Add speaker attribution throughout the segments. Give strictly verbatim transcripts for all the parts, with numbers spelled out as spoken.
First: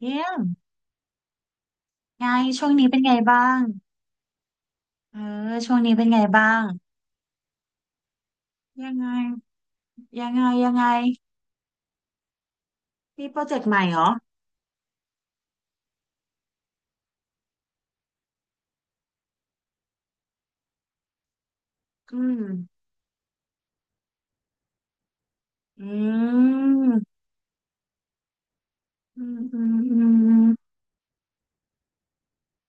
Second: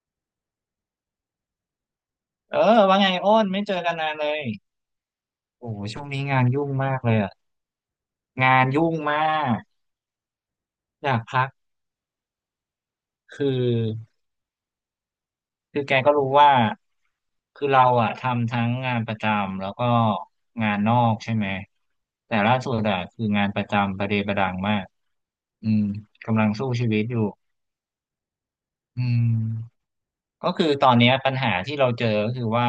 Speaker 1: เยี่ยมไง
Speaker 2: เออ
Speaker 1: ช่วงนี้เป็
Speaker 2: ว่า
Speaker 1: น
Speaker 2: ไง
Speaker 1: ไง
Speaker 2: อ้
Speaker 1: บ้า
Speaker 2: น
Speaker 1: ง
Speaker 2: ไม่เจอกันนานเลย
Speaker 1: เออ
Speaker 2: โอ้
Speaker 1: ช่วง
Speaker 2: โห
Speaker 1: นี้
Speaker 2: ช่
Speaker 1: เป็
Speaker 2: ว
Speaker 1: น
Speaker 2: ง
Speaker 1: ไง
Speaker 2: นี้งา
Speaker 1: บ้า
Speaker 2: น
Speaker 1: ง
Speaker 2: ยุ่งมากเลยอะงานยุ่
Speaker 1: ยั
Speaker 2: ง
Speaker 1: งไง
Speaker 2: มาก
Speaker 1: ยังไงยังไง
Speaker 2: อยากพัก
Speaker 1: มีโปร
Speaker 2: คือ
Speaker 1: เจกต์ใหม่เหรอ
Speaker 2: คือแกก็รู้ว่าคือเราอะทำทั้งงานประจำแล้วก็งานนอกใช่ไหม
Speaker 1: อื
Speaker 2: แต่
Speaker 1: ม
Speaker 2: ล่าสุดอะคืองานประจำประเดประดังมากอืม
Speaker 1: อื
Speaker 2: กำลังสู้ชีวิตอยู่
Speaker 1: ม
Speaker 2: อื
Speaker 1: อื
Speaker 2: ม
Speaker 1: มอื
Speaker 2: ก็คือ
Speaker 1: ม
Speaker 2: ตอนเนี้ยปัญหาที่เราเจอก็คือว่า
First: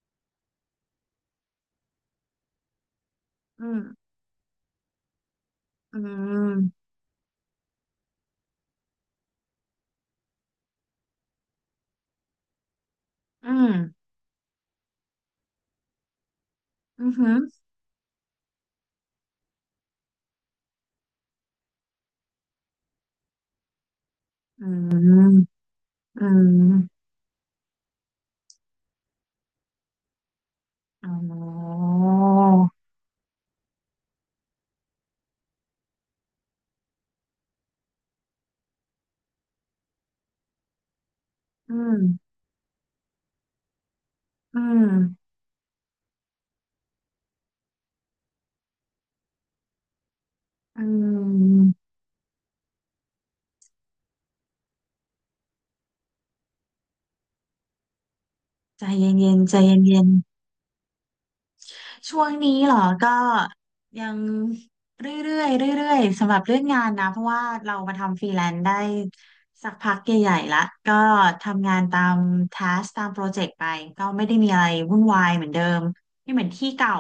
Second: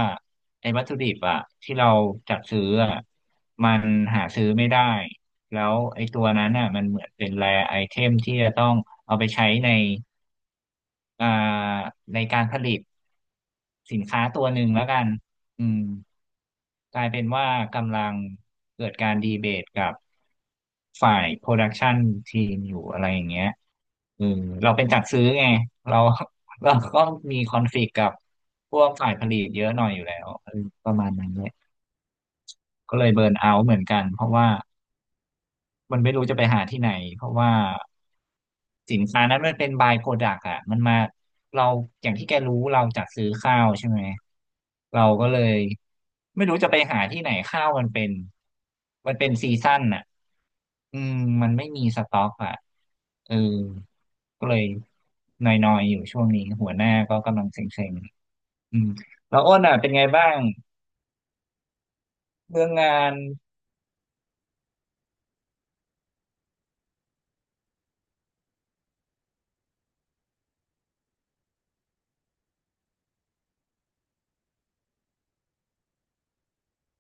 Speaker 2: ไอ้วัตถุดิบอะที่เราจัดซื้ออะ
Speaker 1: อื
Speaker 2: มั
Speaker 1: ม
Speaker 2: นหาซื้อไม่ได้แล้ว
Speaker 1: อื
Speaker 2: ไอ้ตัวนั้นน่ะมั
Speaker 1: ม
Speaker 2: นเหมือนเป็นแรไอเทมที่จะต้องเอาไปใช้ในอ่าในการผลิต
Speaker 1: อืม
Speaker 2: สินค้าตัวหนึ่งแล้วกันอืมก
Speaker 1: อื
Speaker 2: ลายเป็นว่า
Speaker 1: ม
Speaker 2: กำลังเกิดการดีเบตกับฝ่ายโปรดักชันทีมอยู่อะไรอย่างเงี้ย
Speaker 1: อื
Speaker 2: เราเป็นจัดซื้อ
Speaker 1: ม
Speaker 2: ไงเรา
Speaker 1: อืมอืม
Speaker 2: เรา
Speaker 1: อื
Speaker 2: ก็
Speaker 1: ม
Speaker 2: มีคอนฟ lict กับพวกฝ่ายผลิตเยอะหน่อยอยู่แล้วเออประ
Speaker 1: อ๋
Speaker 2: มาณนั้นเนี่ย
Speaker 1: อ
Speaker 2: ก็เลยเบิร์นเอาท์เหมือนกันเพราะว่ามันไม่รู้จะไปหาที่ไหนเพราะว่าสินค้านั้นมันเป็นบายโปรดักต์อะมันมาเรา
Speaker 1: อื
Speaker 2: อย่างที่
Speaker 1: ม
Speaker 2: แกรู้เราจัดซื้อข้าวใช่ไหม
Speaker 1: อืม
Speaker 2: เราก็เลยไม่รู้จะไปหาที่ไหนข้าวมันเป็นมันเป็นซีซั่นอะ
Speaker 1: อื
Speaker 2: อืมมันไม่มี
Speaker 1: ม
Speaker 2: สต็อกอะ เออก็เลยนอยๆอยู่ช่วงนี้หัวหน้าก็กำลังเซ็งๆอื
Speaker 1: ใจ
Speaker 2: ม
Speaker 1: เย็
Speaker 2: แล้
Speaker 1: น
Speaker 2: ว
Speaker 1: ๆ
Speaker 2: อ้
Speaker 1: ใจ
Speaker 2: นอ่ะเป็น
Speaker 1: เย็
Speaker 2: ไง
Speaker 1: น
Speaker 2: บ้าง
Speaker 1: ช่วงนี้
Speaker 2: เรื่อ
Speaker 1: เห
Speaker 2: ง
Speaker 1: รอ
Speaker 2: งา
Speaker 1: ก็
Speaker 2: น
Speaker 1: ยังเรื่อยๆเรื่อยๆสำหรับเรื่องงานนะเพราะว่าเรามาทำฟรีแลนซ์ได้สักพักใหญ่ๆละก็ทำงานตามทัสตามโปรเจกต์ไปก็ไม่ได้มีอะไรวุ่นวายเหมือนเดิมไม่เหมือนที่เก่า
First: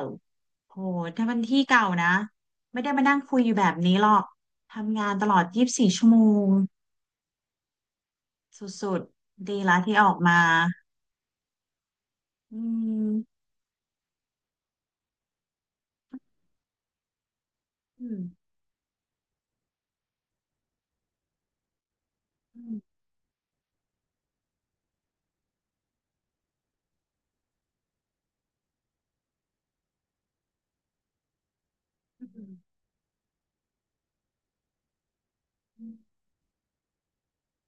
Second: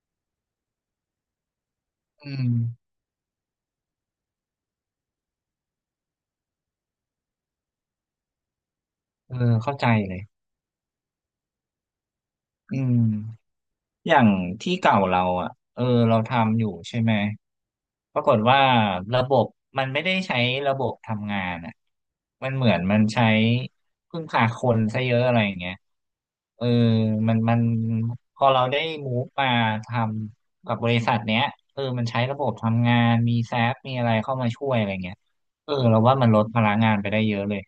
Speaker 1: โหถ้ามันที่เก่านะ
Speaker 2: อืม
Speaker 1: ไม่ได้มานั่งคุยอยู่แบบนี้หรอกทำงานตลอดยี่สิบสี่ชั่วโมงสุด
Speaker 2: เอ
Speaker 1: ๆดี
Speaker 2: อเข้า
Speaker 1: ละ
Speaker 2: ใจ
Speaker 1: ที่ออ
Speaker 2: เล
Speaker 1: ก
Speaker 2: ย
Speaker 1: มาอื
Speaker 2: อืม
Speaker 1: ม
Speaker 2: อย่างที่เก่าเราอ่ะเออเราทำอยู่ใช่ไหม
Speaker 1: อื
Speaker 2: ป
Speaker 1: ม
Speaker 2: รากฏว่าระบบมันไม่ได้ใช้ระบบทำงานอ่ะมัน
Speaker 1: อื
Speaker 2: เหมือนมั
Speaker 1: ม
Speaker 2: นใช้พึ่งพาคนซะเยอะอะไรอย่างเงี้ยเออมันมันพอเราได้มูฟมาทำกับบริษัทเนี้ยเออมันใช้ระบบ
Speaker 1: อื
Speaker 2: ทำงาน มีแซฟมีอะไรเข้ามาช่วยอะไรเงี้ยเออเรา
Speaker 1: ม
Speaker 2: ว่ามันลดพลังงานไปได้เยอะเลย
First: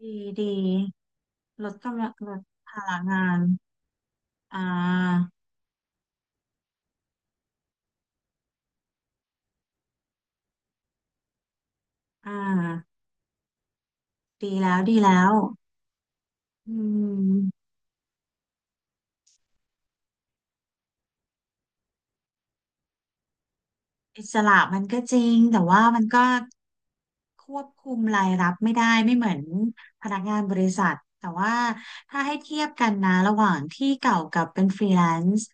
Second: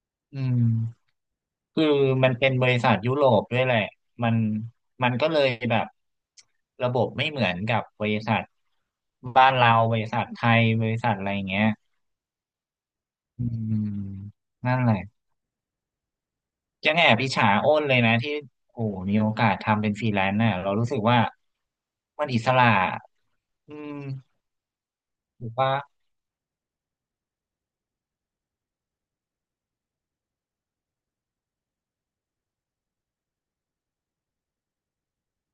Speaker 1: ดี
Speaker 2: อื
Speaker 1: ดี
Speaker 2: ม
Speaker 1: ลด
Speaker 2: คือ
Speaker 1: กำลัง
Speaker 2: มั
Speaker 1: ล
Speaker 2: น
Speaker 1: ด
Speaker 2: เป็นบริ
Speaker 1: ภา
Speaker 2: ษัท
Speaker 1: ระ
Speaker 2: ยุโร
Speaker 1: งาน
Speaker 2: ปด้วยแหละมัน
Speaker 1: อ่
Speaker 2: มันก็
Speaker 1: า
Speaker 2: เลยแบบระบบไม่เหมือนกับบริษัทบ้านเราบริษัทไทยบริษัทอะไรอย่างเงี้ย
Speaker 1: อ่า
Speaker 2: อืม
Speaker 1: ดีแล้
Speaker 2: นั่น
Speaker 1: ว
Speaker 2: แห
Speaker 1: ดี
Speaker 2: ละ
Speaker 1: แล้วอื
Speaker 2: ยังแอบอิจฉา
Speaker 1: ม
Speaker 2: อ้นเลยนะที่โอ้โหมีโอกาสทำเป็นฟรีแลนซ์น่ะเรารู้สึกว่ามันอิสระอื
Speaker 1: อิส
Speaker 2: ม
Speaker 1: ระมันก็จริง
Speaker 2: ถูก
Speaker 1: แต่
Speaker 2: ปะ
Speaker 1: ว่ามันก็ควบคุมรายรับไม่ได้ไม่เหมือนพนักงานบริษัทแต่ว่าถ้าให้เทียบกันนะระหว่างที่เก่ากับเป็นฟรีแลนซ์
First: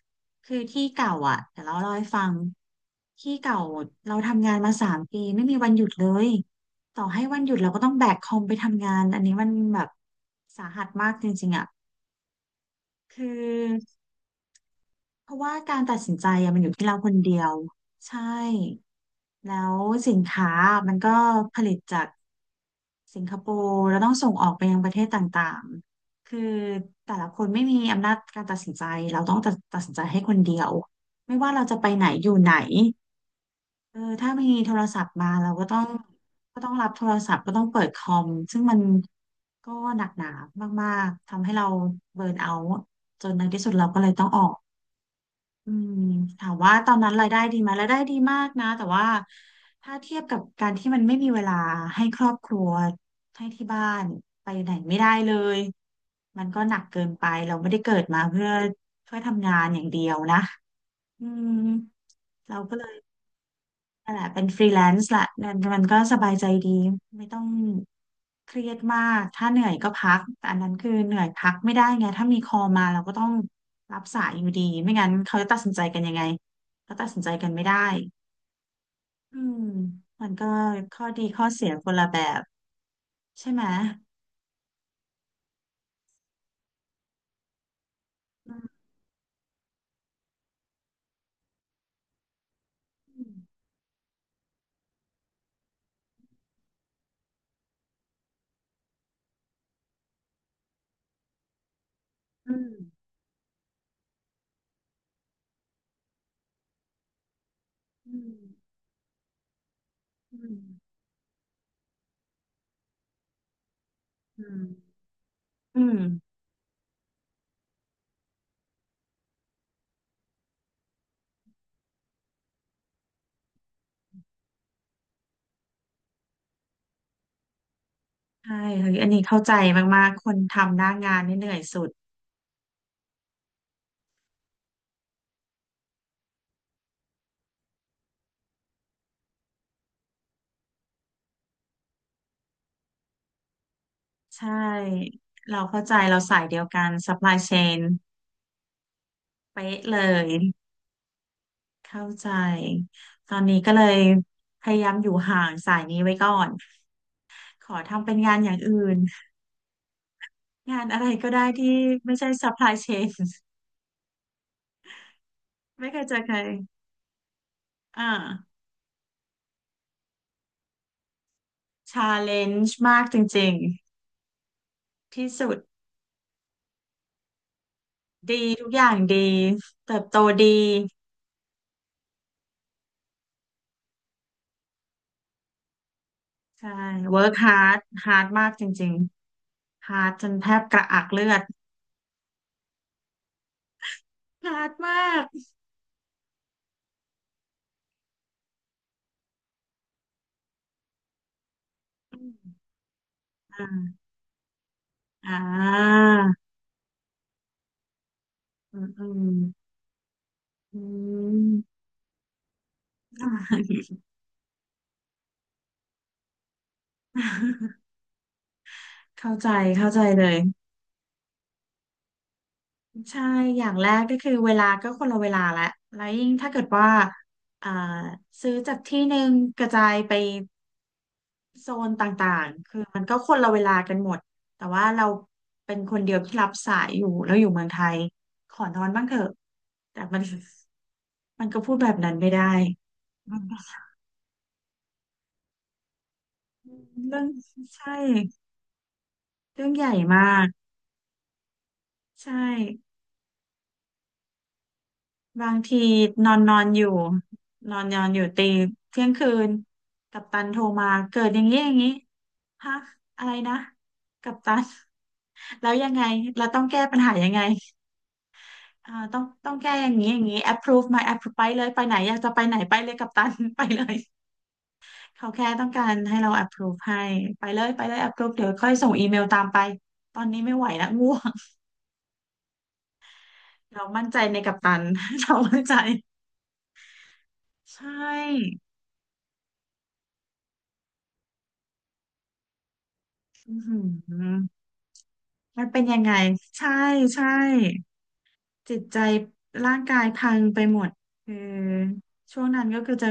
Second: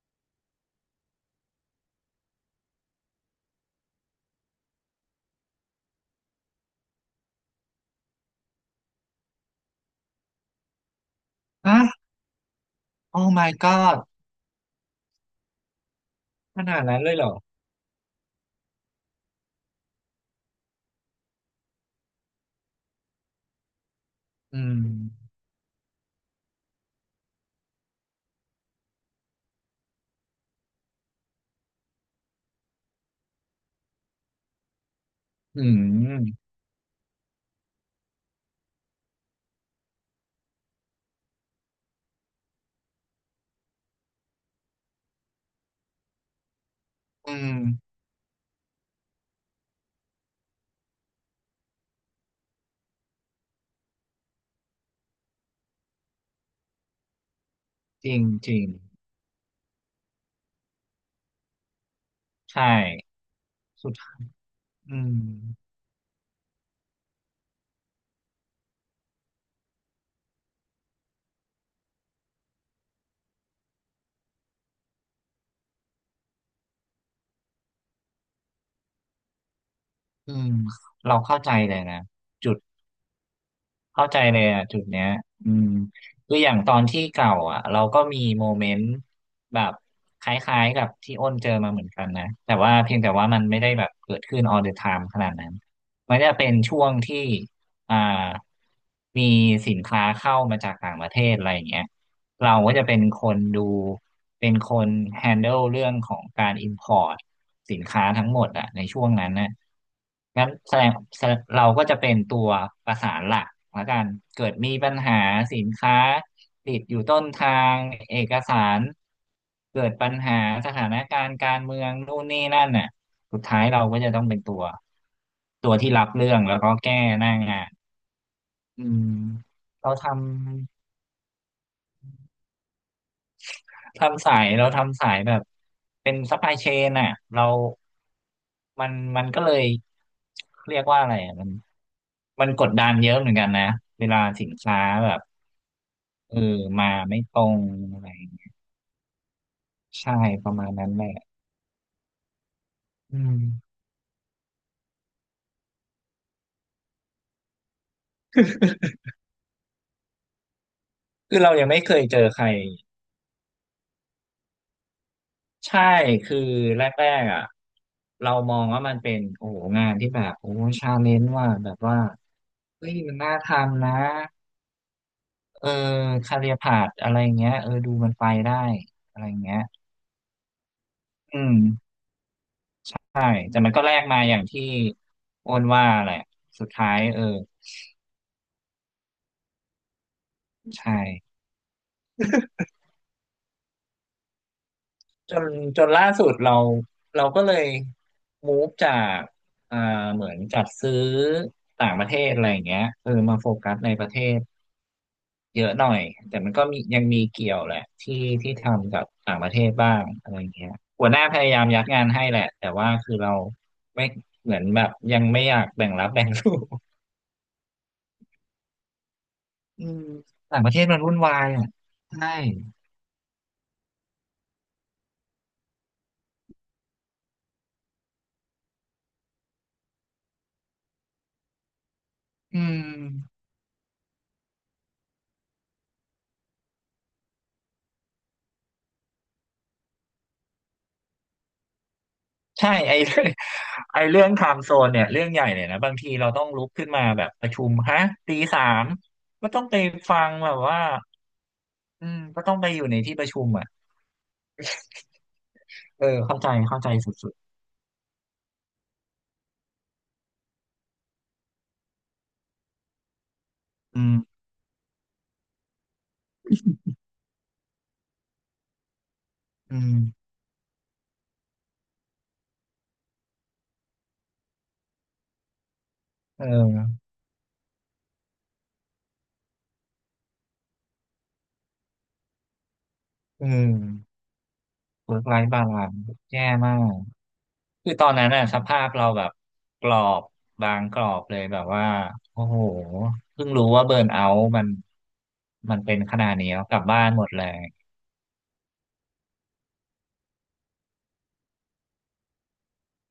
Speaker 1: คือที่เก่าอ่ะเดี๋ยวเราเล่าให้ฟังที่เก่าเราทำงานมาสามปีไม่มีวันหยุดเลยต่อให้วันหยุดเราก็ต้องแบกคอมไปทำงานอันนี้มันแบบสาหัสมากจริงๆอ่ะ
Speaker 2: ฮะ
Speaker 1: คื
Speaker 2: Oh my
Speaker 1: อ
Speaker 2: god
Speaker 1: เพราะว่าการตัดสินใจอะมั
Speaker 2: ข
Speaker 1: นอยู่
Speaker 2: นาด
Speaker 1: ที่เรา
Speaker 2: นั้น
Speaker 1: ค
Speaker 2: เล
Speaker 1: น
Speaker 2: ยเหรอ
Speaker 1: เดียวใช่แล้วสินค้ามันก็ผลิตจากสิงคโปร์แล้วต้องส่งออกไป
Speaker 2: อื
Speaker 1: ยัง
Speaker 2: ม
Speaker 1: ประเทศต่างๆคือแต่ละคนไม่มีอำนาจการตัดสินใจเราต้องตัดตัดสินใจให้คนเดียวไม่ว่าเราจะไปไหนอยู่ไหนเออถ้ามีโทรศัพท์มาเรา
Speaker 2: อื
Speaker 1: ก็ต้อง
Speaker 2: ม
Speaker 1: ก็ต้องรับโทรศัพท์ก็ต้องเปิดคอมซึ่งมันก็หนักหนามากๆทำให้เราเบิร์นเอาท์จนในที่สุดเราก็เลยต้องออก อืมถามว่าตอนนั้นราย
Speaker 2: อื
Speaker 1: ได้
Speaker 2: ม
Speaker 1: ดีไหมรายได้ดีมากนะแต่ว่าถ้าเทียบกับการที่มันไม่มีเวลาให้ครอบครัวให้ที่บ้านไปไหนไม่ได้เลย มันก็หนักเกินไปเราไม่ได้เกิด
Speaker 2: จริ
Speaker 1: มา
Speaker 2: ง
Speaker 1: เพื่
Speaker 2: จ
Speaker 1: อ
Speaker 2: ริง
Speaker 1: เพื่อทำงานอย่างเดียวนะอืมเรา
Speaker 2: ใช่
Speaker 1: ก็เลย
Speaker 2: สุด
Speaker 1: นั่น
Speaker 2: ทา
Speaker 1: แห
Speaker 2: ย
Speaker 1: ละเป็นฟรีแลน
Speaker 2: อื
Speaker 1: ซ์
Speaker 2: ม
Speaker 1: ละนั่นมันก็สบายใจดีไม่ต้องเครียดมากถ้าเหนื่อยก็พักแต่อันนั้นคือเหนื่อยพักไม่ได้ไงถ้ามีคอลมาเราก็ต้องรับสายอยู่ดีไม่งั้นเขาจะตัดสินใจกันยังไงก็ตัดสินใจกันไม่ได้อืมมัน
Speaker 2: อื
Speaker 1: ก็
Speaker 2: ม
Speaker 1: ข้อ
Speaker 2: เรา
Speaker 1: ดี
Speaker 2: เข้า
Speaker 1: ข้อ
Speaker 2: ใจ
Speaker 1: เสีย
Speaker 2: เลย
Speaker 1: คน
Speaker 2: นะ
Speaker 1: ละแบบ
Speaker 2: จุด
Speaker 1: ใช่ไหม
Speaker 2: เข้าใจเลยอ่ะจุดเนี้ยอืมคืออย่างตอนที่เก่าอ่ะเราก็มีโม
Speaker 1: อื
Speaker 2: เม
Speaker 1: ม
Speaker 2: นต์แบบคล้ายๆกับที่อ้นเจอมาเหมือนกันนะแต่ว่าเพียงแต่ว่ามันไม่ได้แบบเกิดขึ้น all the time ขนาดนั้นมันจะเป็นช่วงที่อ่ามีสินค้าเข้ามาจากต่างประเทศอะไรอย่างเงี้ย เรา
Speaker 1: อืม
Speaker 2: ก็จะเป็นคนดูเป็นคน handle เรื่องของการ import สินค้า
Speaker 1: อื
Speaker 2: ทั้งห
Speaker 1: ม
Speaker 2: มดอะในช่วงนั้นนะ
Speaker 1: อื
Speaker 2: งั้น
Speaker 1: ม
Speaker 2: แสดงแสดงเราก็จะเป็นตัวประสานหลักละกัน
Speaker 1: อื
Speaker 2: เกิด
Speaker 1: ม
Speaker 2: มีปัญหาสิน
Speaker 1: อื
Speaker 2: ค้า
Speaker 1: ม
Speaker 2: ติดอยู่ต้นทางเอกสารเกิดปัญหาสถานการณ์การเมืองนู่นนี่นั่นน่ะสุดท้ายเราก็จะต้องเป็นตัวตัวที่รับเรื่องแล้วก็แก้หน้างาน
Speaker 1: ใช่
Speaker 2: อื
Speaker 1: เฮ้ยอั
Speaker 2: ม
Speaker 1: นนี้เข้าใจ
Speaker 2: เรา
Speaker 1: มา
Speaker 2: ท
Speaker 1: กๆคนทำห
Speaker 2: ำ
Speaker 1: น้างานนี่เหนื่อยสุด
Speaker 2: ทำสายเราทำสายแบบเป็นซัพพลายเชนอ่ะเรามันมันก็เลยเรียกว่าอะไรอะมันมันกดดันเยอะเหมือนกันนะเวลา
Speaker 1: ใช
Speaker 2: สินค้าแบ
Speaker 1: ่
Speaker 2: บ
Speaker 1: เราเข้าใจเรา
Speaker 2: เออ
Speaker 1: สายเดียวกั
Speaker 2: มา
Speaker 1: น
Speaker 2: ไม่ต
Speaker 1: Supply
Speaker 2: รง
Speaker 1: Chain
Speaker 2: อะไรอย่างเงี้ย
Speaker 1: เป๊ะเล
Speaker 2: ใช่
Speaker 1: ย
Speaker 2: ประมาณนั้นแหละ
Speaker 1: เข้าใจ
Speaker 2: อื
Speaker 1: ตอ
Speaker 2: ม
Speaker 1: นนี้ก็เลยพยายามอยู่ห่างสายนี้ไว้ก่อนขอทำเป็นงานอย่างอื่น งานอะไรก็
Speaker 2: คือ
Speaker 1: ได้
Speaker 2: เรายัง
Speaker 1: ที่
Speaker 2: ไม่เคย
Speaker 1: ไม่
Speaker 2: เจอ
Speaker 1: ใช่
Speaker 2: ใคร
Speaker 1: Supply Chain
Speaker 2: ใช่
Speaker 1: ไม่เคยเจอใค
Speaker 2: คื
Speaker 1: ร
Speaker 2: อแรกๆอ่ะ
Speaker 1: อ่า
Speaker 2: เรามองว่ามันเป็นโอ้โหงานที่แบบโอ้ชาเลนจ์ว่าแบบว่า
Speaker 1: a l l e n g e
Speaker 2: เฮ้ย
Speaker 1: มาก
Speaker 2: มั
Speaker 1: จ
Speaker 2: นน่าท
Speaker 1: ริง
Speaker 2: ำนะ
Speaker 1: ๆที่สุด
Speaker 2: เออคาเรียพาธอะไรเงี้ยเออดูมันไป
Speaker 1: ดี
Speaker 2: ได้
Speaker 1: ทุกอย่างดี
Speaker 2: อะไรเงี้ย
Speaker 1: เติบโตดี
Speaker 2: อืมใช่แต่มันก็แลกมาอย่างที่โอนว่าแหละสุ
Speaker 1: ใช่
Speaker 2: ดท้ายเออ
Speaker 1: work hard hard มากจริงๆ hard จนแทบกระ
Speaker 2: ใช่
Speaker 1: อักเลือด hard มาก
Speaker 2: จนจนล่าสุดเราเราก็เลยมูฟจากอ่าเหมือนจัดซื้อต่างประเทศอะไรอย่างเงี้ยเออมาโฟกัสใน
Speaker 1: อ่า
Speaker 2: ประเทศ
Speaker 1: อ่
Speaker 2: เยอะหน่อย
Speaker 1: า
Speaker 2: แต่มันก็มียังมีเกี่ยวแหละที่ที่
Speaker 1: อืม
Speaker 2: ทำกั
Speaker 1: อื
Speaker 2: บ
Speaker 1: ม
Speaker 2: ต่างประเทศบ้างอะไรอย่างเงี้ย
Speaker 1: อื
Speaker 2: หัวหน้าพยายามยั
Speaker 1: ม
Speaker 2: ดงานให้แหละแต่ว่าคือ
Speaker 1: อ่
Speaker 2: เรา
Speaker 1: า
Speaker 2: ไม่เหมือนแบบยังไม่อยากแบ่งรับแบ่งสู้
Speaker 1: เข้าใจ
Speaker 2: อื
Speaker 1: เข้าใจ
Speaker 2: ม
Speaker 1: เลย
Speaker 2: ต่างประเทศมันวุ่นวายอ่ะใช่
Speaker 1: ใช่อย่างแรกก็คือเวลาก็คนละเวลาและแล้วยิ่งถ้าเกิดว่าอ่าซื้อจากที่หนึ่งกระจายไปโซนต่าง
Speaker 2: อื
Speaker 1: ๆคือมันก็ค
Speaker 2: ม
Speaker 1: นละเวลากันหมดแต่ว่าเราเป็นคนเดียวที่รับสายอยู่แล้วอยู่เมืองไทยขอนอนบ้างเถอะแต่มันมันก็พูดแบบนั้นไม่ได้
Speaker 2: ใช่ไอ้ เรื่องไอ้เรื่องไทม์โซนเนี่ยเรื่องใหญ่เลยนะบางทีเราต้องลุกขึ้น มา
Speaker 1: เรื่อ
Speaker 2: แบ
Speaker 1: ง
Speaker 2: บประชุม
Speaker 1: ใช่
Speaker 2: ฮะตีสามก็ต้อ
Speaker 1: เรื่
Speaker 2: ง
Speaker 1: อง
Speaker 2: ไป
Speaker 1: ใหญ่
Speaker 2: ฟัง
Speaker 1: มาก
Speaker 2: แบบว่าอืม
Speaker 1: ใช่
Speaker 2: ก็ต้องไปอยู่ในที่ประชุมอ่ะ
Speaker 1: บางที
Speaker 2: เออ
Speaker 1: นอ
Speaker 2: เข้า
Speaker 1: น
Speaker 2: ใจ
Speaker 1: นอนอ
Speaker 2: เข้า
Speaker 1: ยู่
Speaker 2: ใจสุด
Speaker 1: นอนนอนอยู่ตีเที่ยงคืนกัปตันโทรมาเกิดอย่างนี้อย่างนี้ฮะอะไรนะ
Speaker 2: ๆอืม
Speaker 1: กัปตัน แล้วยังไงเราต้องแก้ปัญหายังไงอ่าต้องต้องแก้
Speaker 2: อื
Speaker 1: อย่าง
Speaker 2: ม
Speaker 1: นี้อย่างนี้ approve มา approve ไปเลยไปไหนอยากจะไปไหนไปเลยกัปตัน ไปเลยเขาแค่ต้องการให้เรา
Speaker 2: เ
Speaker 1: approve ให้
Speaker 2: ออ
Speaker 1: ไปเลยไปเลย approve เดี๋ยวค่อยส่งอีเมลตามไปตอนนี้ไม่ไหวแล้ว ง่วง
Speaker 2: อื
Speaker 1: เรามั่นใจ
Speaker 2: ม
Speaker 1: ในกัปตัน
Speaker 2: เวิ ร์ก
Speaker 1: เรา
Speaker 2: ไลฟ์
Speaker 1: มั่น
Speaker 2: บา
Speaker 1: ใจ
Speaker 2: ลานซ์แย่มาก
Speaker 1: ใช
Speaker 2: คือตอนนั้นน่ะส
Speaker 1: ่
Speaker 2: ภาพเราแบบกรอบบางกรอบเลยแบบว่าโอ้โหเพิ่ง
Speaker 1: อือ
Speaker 2: รู้
Speaker 1: หื
Speaker 2: ว่าเบิร์นเอา
Speaker 1: อ
Speaker 2: ท์มัน
Speaker 1: มัน
Speaker 2: มั
Speaker 1: เป็
Speaker 2: น
Speaker 1: น
Speaker 2: เป็
Speaker 1: ยั
Speaker 2: น
Speaker 1: งไง
Speaker 2: ขนาดนี้แล้ว
Speaker 1: ใช่
Speaker 2: กลับบ้านหม
Speaker 1: ใช่
Speaker 2: ดเลย
Speaker 1: จิตใจร่างกายพังไปหมดคือช่วงนั้นก็คือจะ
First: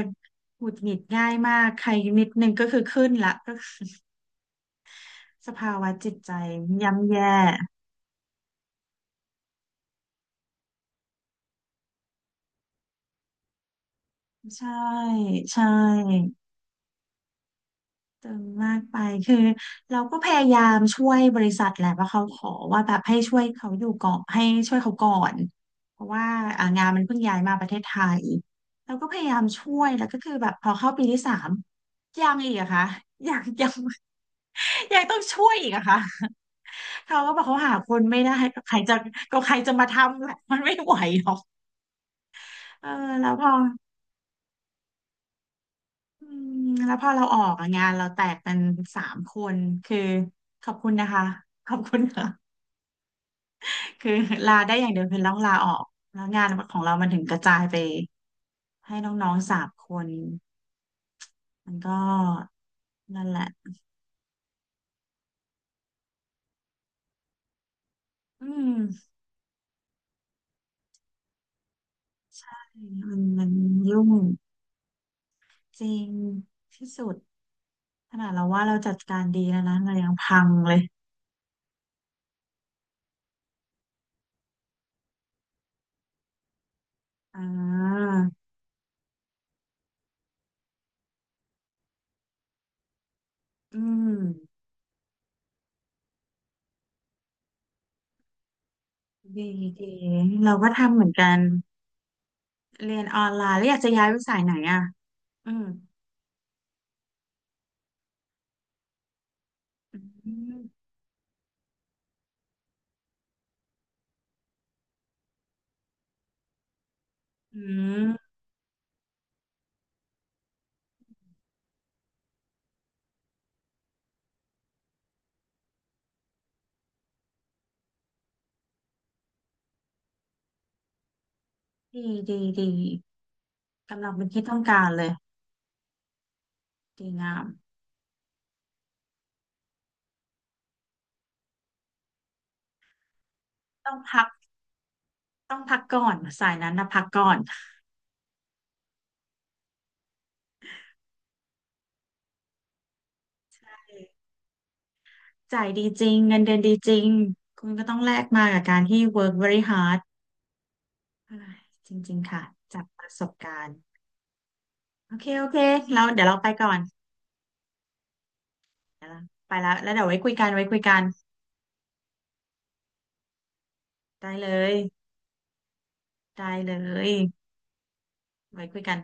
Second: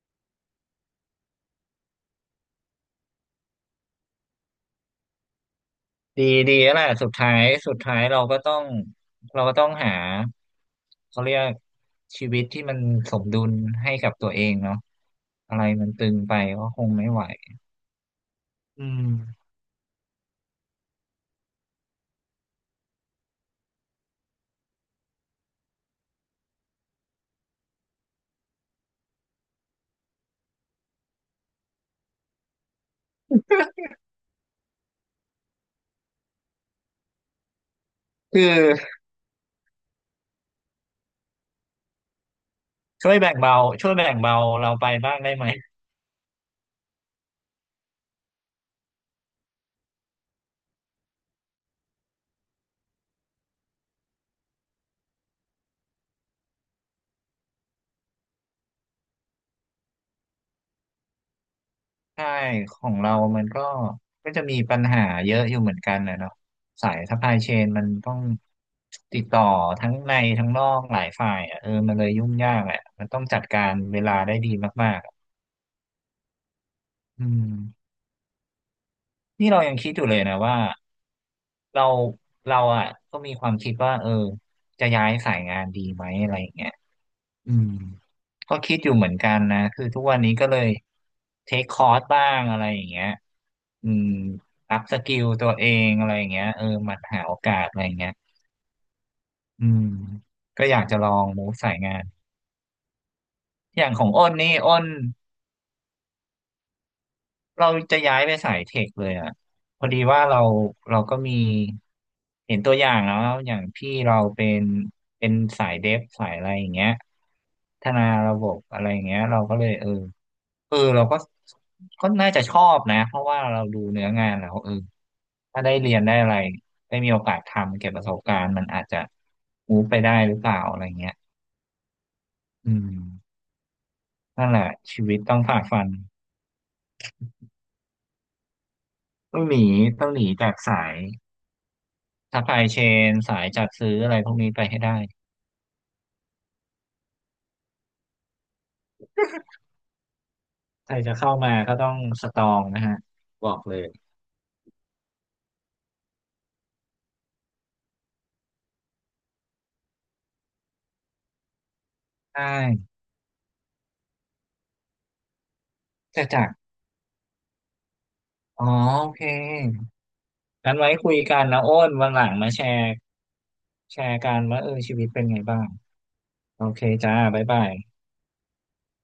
Speaker 1: หงุดหงิดง่ายมากใครนิดนึงก็คือขึ้นละ ก็คือสภาวะจิต
Speaker 2: ดี
Speaker 1: ใจ
Speaker 2: ดีแล้วแหละสุ
Speaker 1: ย่ำ
Speaker 2: ดท้า
Speaker 1: แย่
Speaker 2: ยสุดท้ายเราก็ต้องเราก็ต้องหาเขาเรียกชีวิตที่มันสมดุลให้กับตัวเอง
Speaker 1: ใช่
Speaker 2: เนาะอะไร
Speaker 1: ใช่
Speaker 2: มันตึงไปก็คงไม่ไหว
Speaker 1: ตึงมาก
Speaker 2: อื
Speaker 1: ไปคือ
Speaker 2: ม
Speaker 1: เราก็พยายามช่วยบริษัทแหละว่าเขาขอว่าแบบให้ช่วยเขาอยู่ก่อนให้ช่วยเขาก่อนเพราะว่าอ่างานมันเพิ่งย้ายมาประเทศไทยเราก็พยายามช่วยแล้วก็คือแบบพอเข้าปีที่สามยังอีกอะคะยังยังยังต้องช่วยอีกอะค่ะเขาก็บอกเขาหาคนไม่ได้
Speaker 2: คือ
Speaker 1: ก็ใครจะก็ใครจะมาทำแหละมันไม่ไหวหรอกเออ
Speaker 2: ช่วย
Speaker 1: แล้
Speaker 2: แบ่
Speaker 1: ว
Speaker 2: ง
Speaker 1: พอ
Speaker 2: เบาช่วยแบ่งเบาเราไปบ้างได้ไหม
Speaker 1: อืมแล้วพอเราออกอะงานเราแตกเป็นสามคนคือขอบคุณนะคะขอบคุณค่ะ คือลาได้อย่างเดียวคือต้องลาออกแล้วงานของเรามันถึงกระจายไปให้น้องๆสามคนมันก็
Speaker 2: ใช่ของเรา
Speaker 1: นั่นแห
Speaker 2: มั
Speaker 1: ละ
Speaker 2: นก็ก็จะมีปัญหาเยอะอยู่เหมือนกันนะเนาะสายซัพพลายเชนมันต้อง
Speaker 1: อืม
Speaker 2: ติดต่อทั้งในทั้งนอกหลายฝ่ายอ่ะเออมันเลยยุ่งยากแหละมัน
Speaker 1: มั
Speaker 2: ต้อ
Speaker 1: น
Speaker 2: งจัด
Speaker 1: มัน
Speaker 2: การเว
Speaker 1: ยุ่ง
Speaker 2: ลาได้ดีมากๆอะ
Speaker 1: จริงที่สุด
Speaker 2: อืม
Speaker 1: ขนาดเราว่าเราจัดการดี
Speaker 2: นี่
Speaker 1: แล้
Speaker 2: เรา
Speaker 1: ว
Speaker 2: ยัง
Speaker 1: นะ
Speaker 2: คิด
Speaker 1: เรา
Speaker 2: อยู่
Speaker 1: ยัง
Speaker 2: เลยนะ
Speaker 1: พัง
Speaker 2: ว่า
Speaker 1: เลย
Speaker 2: เราเราอ่ะก็มีความคิดว่าเออจะย้ายสายงานดีไหมอะไรอย่างเงี้ย
Speaker 1: อ่
Speaker 2: อืม
Speaker 1: า
Speaker 2: ก็คิดอยู่เหมือนกันนะคือทุกวันนี้ก็เลยเทคคอร์สบ้างอะไรอย่างเงี้ย
Speaker 1: อื
Speaker 2: อืม
Speaker 1: ม
Speaker 2: อัพสกิลตัวเองอะไรอย่างเงี้ยเออหมันหาโอกาสอะไรอย่างเงี้ย
Speaker 1: ดี
Speaker 2: อืม
Speaker 1: ดีเรา
Speaker 2: ก็
Speaker 1: ก็
Speaker 2: อยาก
Speaker 1: ทำ
Speaker 2: จะ
Speaker 1: เห
Speaker 2: ล
Speaker 1: มื
Speaker 2: อ
Speaker 1: อน
Speaker 2: ง
Speaker 1: กัน
Speaker 2: มูฟสายงาน
Speaker 1: เรียนออนไลน์แล้วอยา
Speaker 2: อ
Speaker 1: กจะ
Speaker 2: ย่างข
Speaker 1: ย้า
Speaker 2: อ
Speaker 1: ย
Speaker 2: ง
Speaker 1: ไป
Speaker 2: อ้น
Speaker 1: สายไหน
Speaker 2: นี่อ้
Speaker 1: อ่ะ
Speaker 2: น
Speaker 1: อืม
Speaker 2: เราจะย้ายไปสายเทคเลยอ่ะพอ
Speaker 1: อ
Speaker 2: ดีว่า
Speaker 1: ื
Speaker 2: เรา
Speaker 1: ม
Speaker 2: เราก็มีเห็นตัวอย่างแล้วอย่างพี่เราเป็นเป็นสายเดฟสายอะไรอย่างเงี้ย
Speaker 1: อื
Speaker 2: พัฒนา
Speaker 1: ม
Speaker 2: ระบบอะไรอย่างเงี้ยเราก็เลยเออ เออเราก็ก็น่าจะชอบนะเพราะว่าเราดูเนื้องานแล้วเออถ้าได้เรียนได้อะไรได้มีโอกาสทำเก็บประสบการณ์มันอาจจะมูฟไปได้หรือเปล่าอะไรเงี้ย
Speaker 1: ดีดีดี
Speaker 2: อืม
Speaker 1: กำลังเป็นที่
Speaker 2: นั่น
Speaker 1: ต้อ
Speaker 2: แห
Speaker 1: ง
Speaker 2: ละ
Speaker 1: การ
Speaker 2: ชี
Speaker 1: เลย
Speaker 2: วิตต้องฝ่าฟัน
Speaker 1: ดีงาม
Speaker 2: ต้องหนีต้องหนีจากสายซัพพลายเชนสายจัด
Speaker 1: ต้
Speaker 2: ซื้
Speaker 1: อ
Speaker 2: อ
Speaker 1: ง
Speaker 2: อะไร
Speaker 1: พัก
Speaker 2: พวกนี้ไปให้ได้
Speaker 1: ต้องพักก่อนสายนั้นนะพักก่อน
Speaker 2: ใครจะเข้ามาก็ต้องสตรองนะฮะบอกเลย
Speaker 1: จ่ายดีจริงเงินเดือนดีจริงคุณก็ต้องแลกมากับการที่ work very hard อ่าจริงๆ
Speaker 2: ใช
Speaker 1: ค่ะจาก
Speaker 2: ่
Speaker 1: ประสบการณ์โอเคโอเคเราเดี๋
Speaker 2: จะ
Speaker 1: ยวเรา
Speaker 2: จั
Speaker 1: ไป
Speaker 2: กร
Speaker 1: ก่อน
Speaker 2: อ๋อ
Speaker 1: เดี๋
Speaker 2: โอ
Speaker 1: ยวเรา
Speaker 2: เค
Speaker 1: ไปแล้วแล้วเดี๋ยวไว้คุยกันไว้
Speaker 2: งั้
Speaker 1: คุ
Speaker 2: น
Speaker 1: ย
Speaker 2: ไว้
Speaker 1: กัน
Speaker 2: คุยกันนะโอ้นวันหลังมาแชร์แชร์
Speaker 1: ได้
Speaker 2: กัน
Speaker 1: เล
Speaker 2: ว่าเอ
Speaker 1: ย
Speaker 2: อชีวิตเป็นไงบ้าง
Speaker 1: ได้
Speaker 2: โอ
Speaker 1: เล
Speaker 2: เคจ้า
Speaker 1: ย
Speaker 2: บ๊ายบาย
Speaker 1: ไว้คุยกัน